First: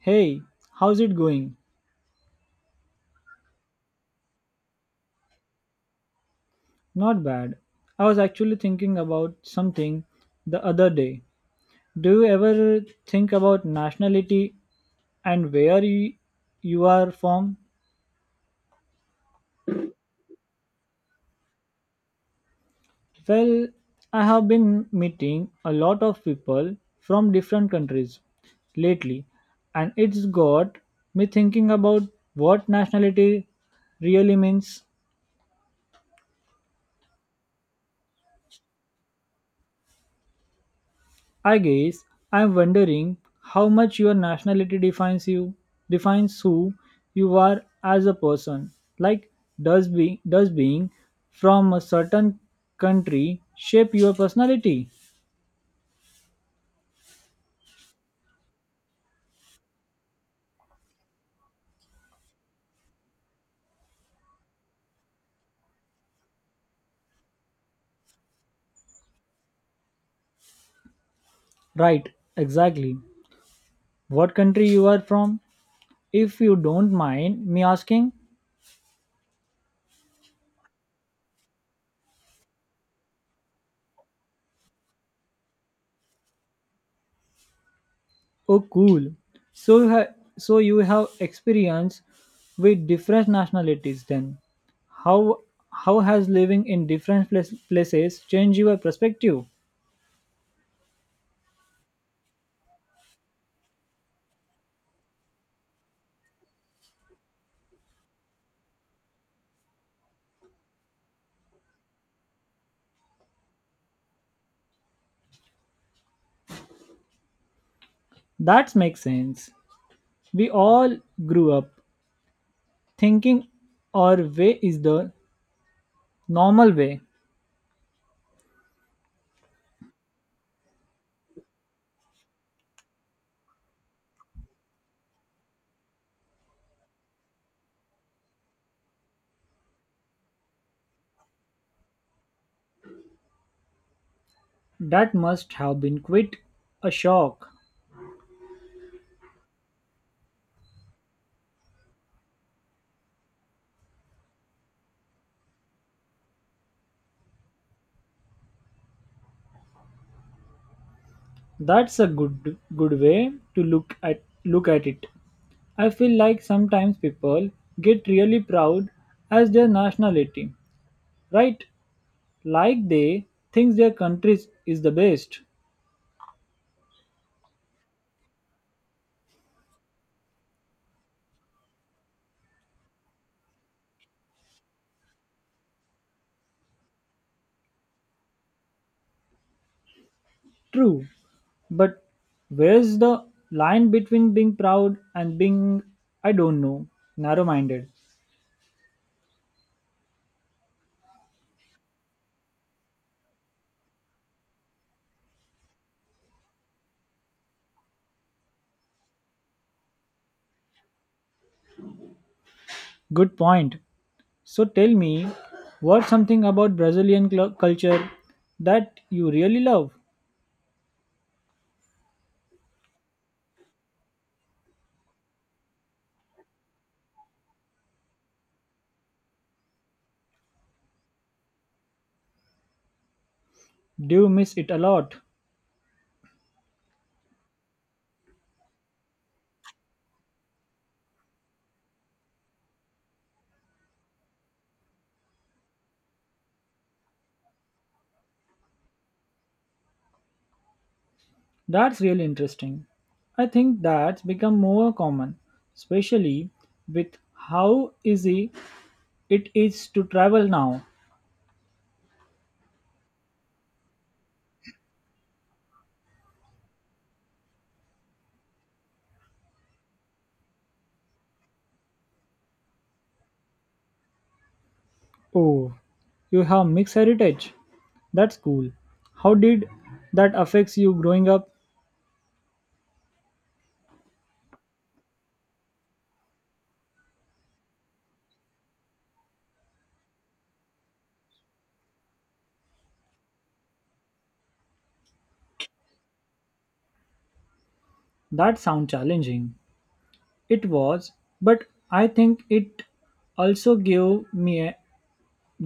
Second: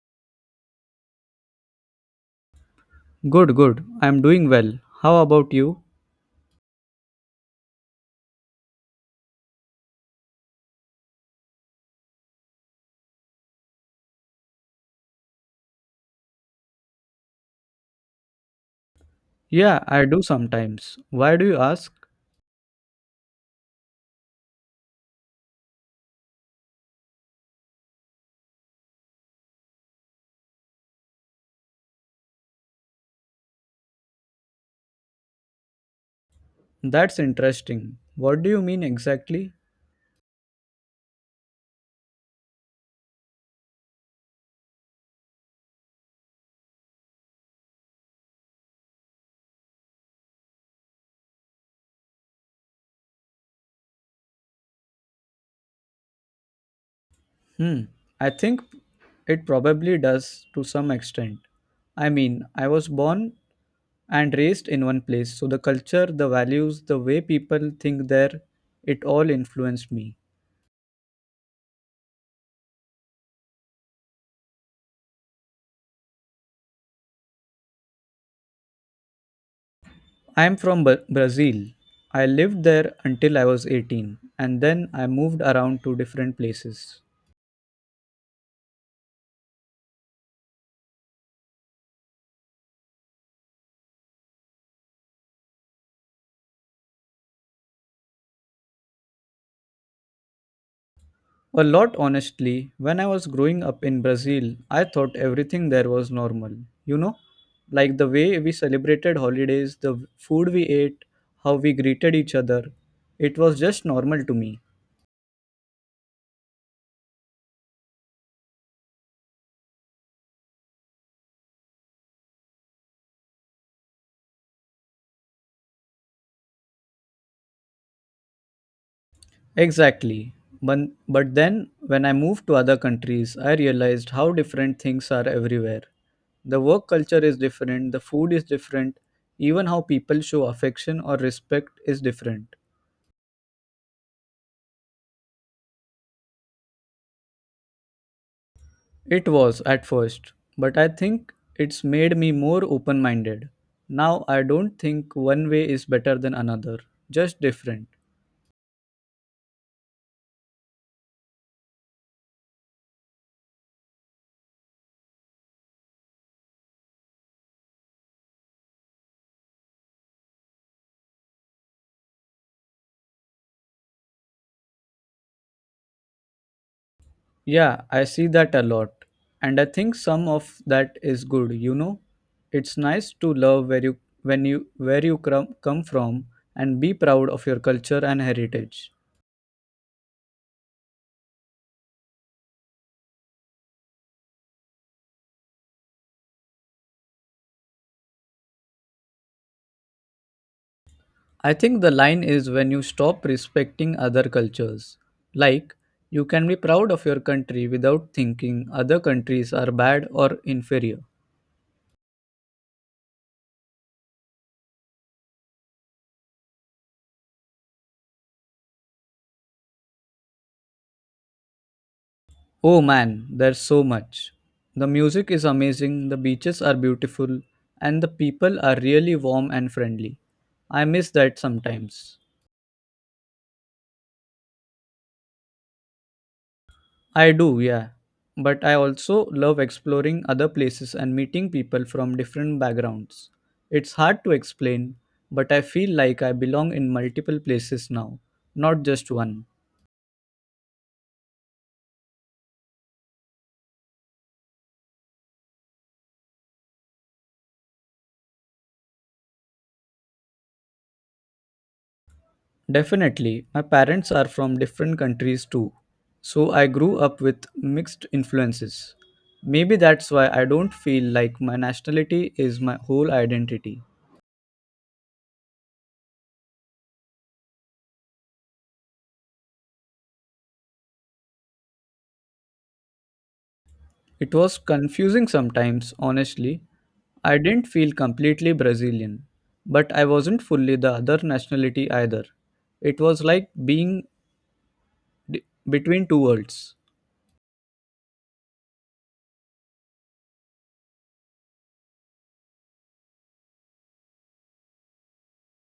Hey, how's it going? Good, good. I'm doing well. How about you? Not bad. I was actually thinking about something the other day. Do you ever think about nationality and where you are from? Yeah, I do sometimes. Why do you ask? Well, I have been meeting a lot of people from different countries lately, and it's got me thinking about what nationality really means. That's interesting. What do you mean exactly? I guess I'm wondering how much your nationality defines who you are as a person. Like, does being from a certain country shape your personality? Hmm, I think it probably does to some extent. I mean, I was born and raised in one place, so the culture, the values, the way people think there, it all influenced me. Right, exactly. What country you are from? If you don't mind me asking. I am from Brazil. I lived there until I was 18, and then I moved around to different places. Oh, cool. So you have so you have experience with different nationalities. Then, how how has living in different places changed your perspective? A lot, honestly. When I was growing up in Brazil, I thought everything there was normal. You know, like the way we celebrated holidays, the food we ate, how we greeted each other. It was just normal to me. That makes sense. We all grew up thinking our way is the normal way. Exactly. But, but then, when I moved to other countries, I realized how different things are everywhere. The work culture is different, the food is different, even how people show affection or respect is different. That must have been quite a shock. It was at first, but I think it's made me more open minded. Now I don't think one way is better than another, just different. That's a good way to look at it. I feel like sometimes people get really proud as their nationality right? Like they think their country is the best. Yeah, I see that a lot. And I think some of that is good, you know. It's nice to love where you come from and be proud of your culture and heritage. True, but where's the line between being proud and being, I don't know, narrow minded? I think the line is when you stop respecting other cultures. Like, you can be proud of your country without thinking other countries are bad or inferior. Good point. So tell me, what's something about Brazilian culture that you really love? Oh man, there's so much. The music is amazing, the beaches are beautiful, and the people are really warm and friendly. I miss that sometimes. Do you miss it a lot? I do, yeah. But I also love exploring other places and meeting people from different backgrounds. It's hard to explain, but I feel like I belong in multiple places now, not just one. That's really interesting. I think that's become more common, especially with how easy it is to travel now. Definitely, my parents are from different countries too, so I grew up with mixed influences. Maybe that's why I don't feel like my nationality is my whole identity. Oh, you have mixed heritage. That's cool. How did that affects you growing up? It was confusing sometimes, honestly, I didn't feel completely Brazilian, but I wasn't fully the other nationality either. It was like being d- between two worlds. That sound challenging. It was, but I think it also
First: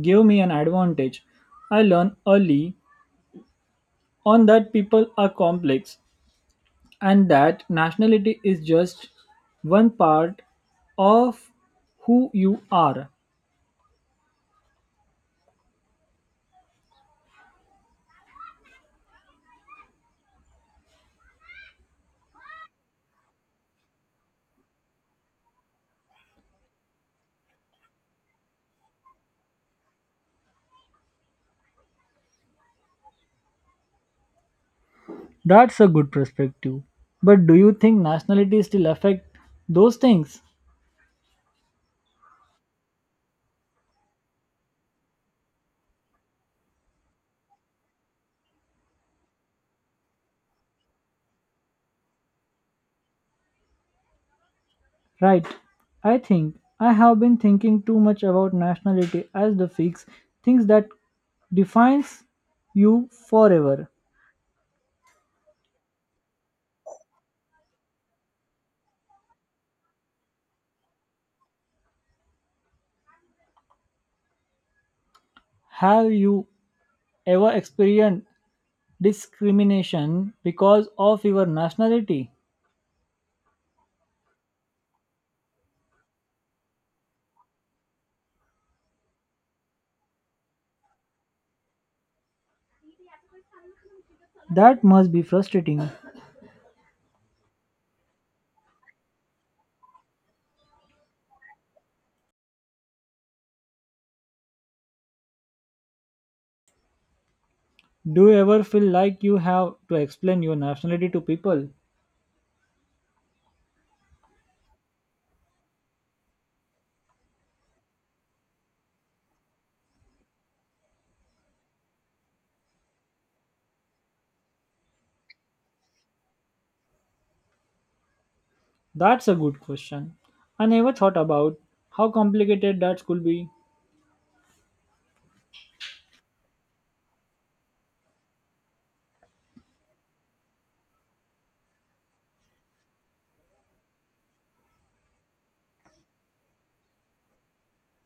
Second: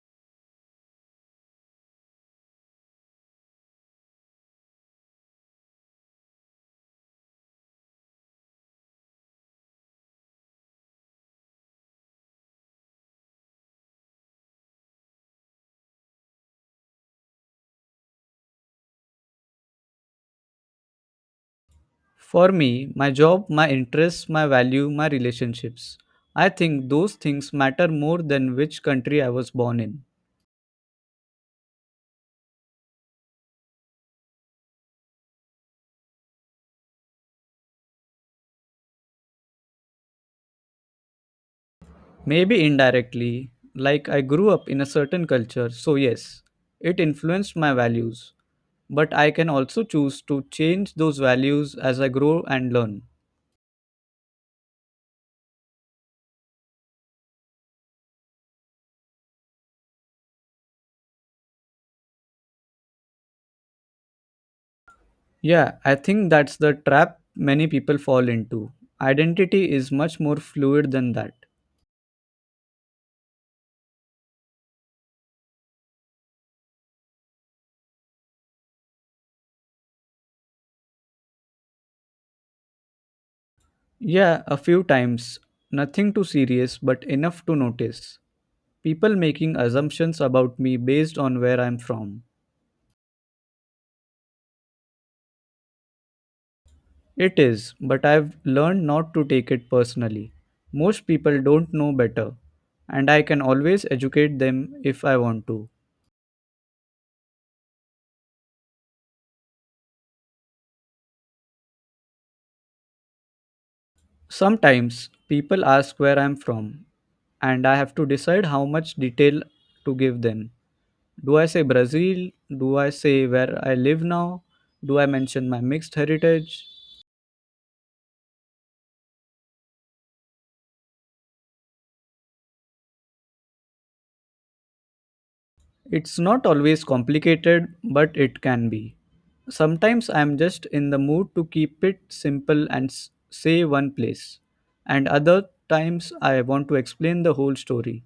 gave me an advantage. I learned early on that people are complex and that nationality is just one part of who you are. For me, my job, my interests, my value, my relationships. I think those things matter more than which country I was born in. That's a good perspective. But do you think nationality still affect those things? Maybe indirectly, like I grew up in a certain culture, so yes, it influenced my values. But I can also choose to change those values as I grow and learn. Right. I think I have been thinking too much about nationality as the fix, things that defines you forever. Yeah, I think that's the trap many people fall into. Identity is much more fluid than that. Have you ever experienced discrimination because of your nationality? Yeah, a few times. Nothing too serious, but enough to notice. People making assumptions about me based on where I'm from. That must be frustrating. It is, but I've learned not to take it personally. Most people don't know better, and I can always educate them if I want to. Do you ever feel like you have to explain your nationality to people? Sometimes people ask where I'm from, and I have to decide how much detail to give them. Do I say Brazil? Do I say where I live now? Do I mention my mixed heritage? That's a good question. I never thought about how complicated that could be. It's not always complicated, but it can be. Sometimes I'm just in the mood to keep it simple and say one place, and other times I want to explain the whole story.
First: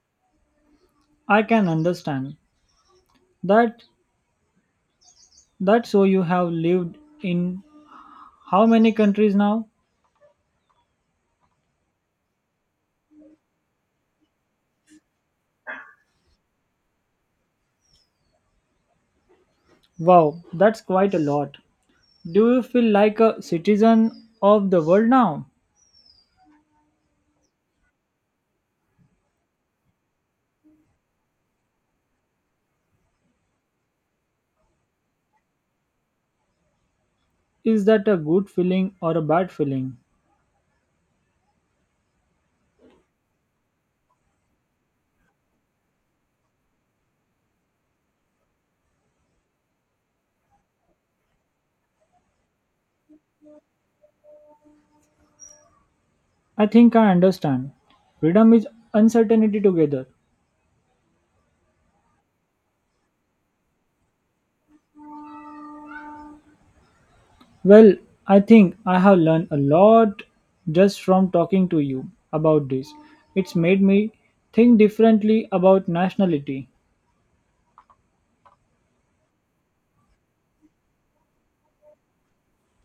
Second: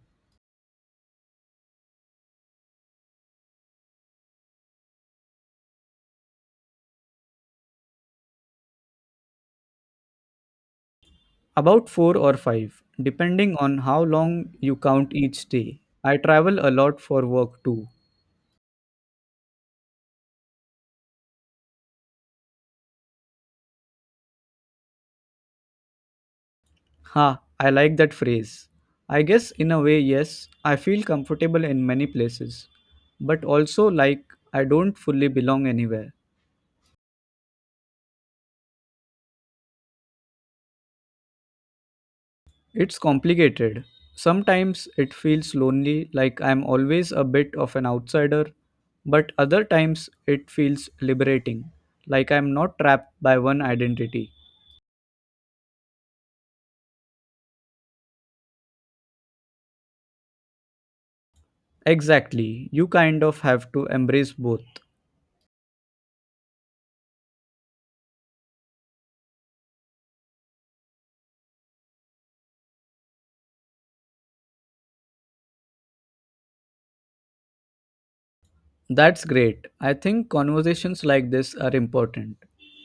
I can understand that That's so you have lived in how many countries now? About four or five, depending on how long you count each day. I travel a lot for work too. Wow, that's quite a lot. Do you feel like a citizen of the world now? Ha, I like that phrase. I guess in a way, yes, I feel comfortable in many places, but also like I don't fully belong anywhere. Is that a good feeling or a bad feeling? It's complicated. Sometimes it feels lonely, like I'm always a bit of an outsider, but other times it feels liberating, like I'm not trapped by one identity. I think I understand. Freedom is uncertainty together. Exactly, you kind of have to embrace both. Well, I think I have learned a lot just from talking to you about this. It's made me think differently about nationality. That's great. I think conversations like this are important.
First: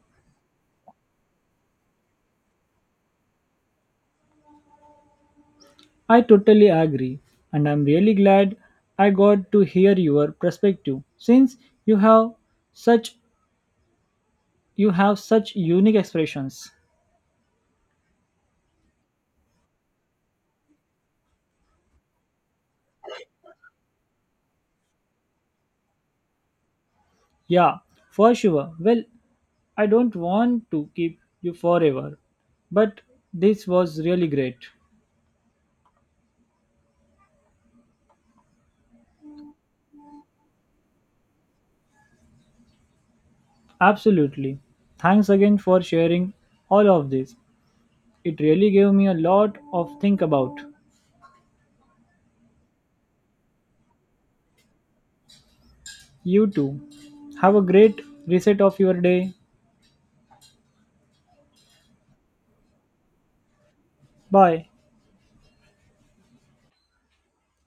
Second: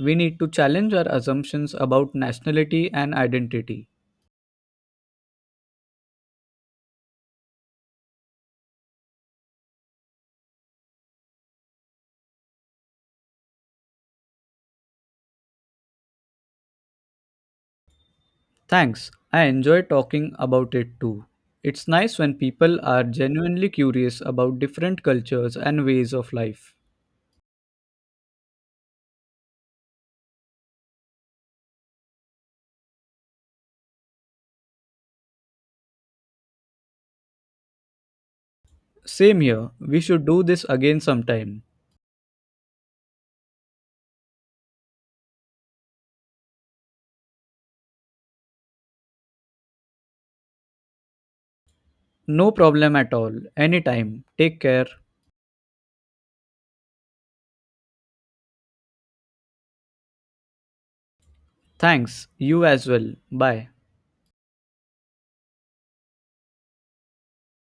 We need to challenge our assumptions about nationality and identity. I totally agree, and I'm really glad I got to hear your perspective since you have such you have such unique expressions. Thanks. I enjoy talking about it too. It's nice when people are genuinely curious about different cultures and ways of life. Yeah, for sure. Well, I don't want to keep you forever, but this was really great. Same here. We should do this again sometime. Absolutely. Thanks again for sharing all of this. It really gave me a lot of think about. No problem at all. Anytime. Take care. You too. Have a great reset of your day. Thanks. You as well. Bye. Bye.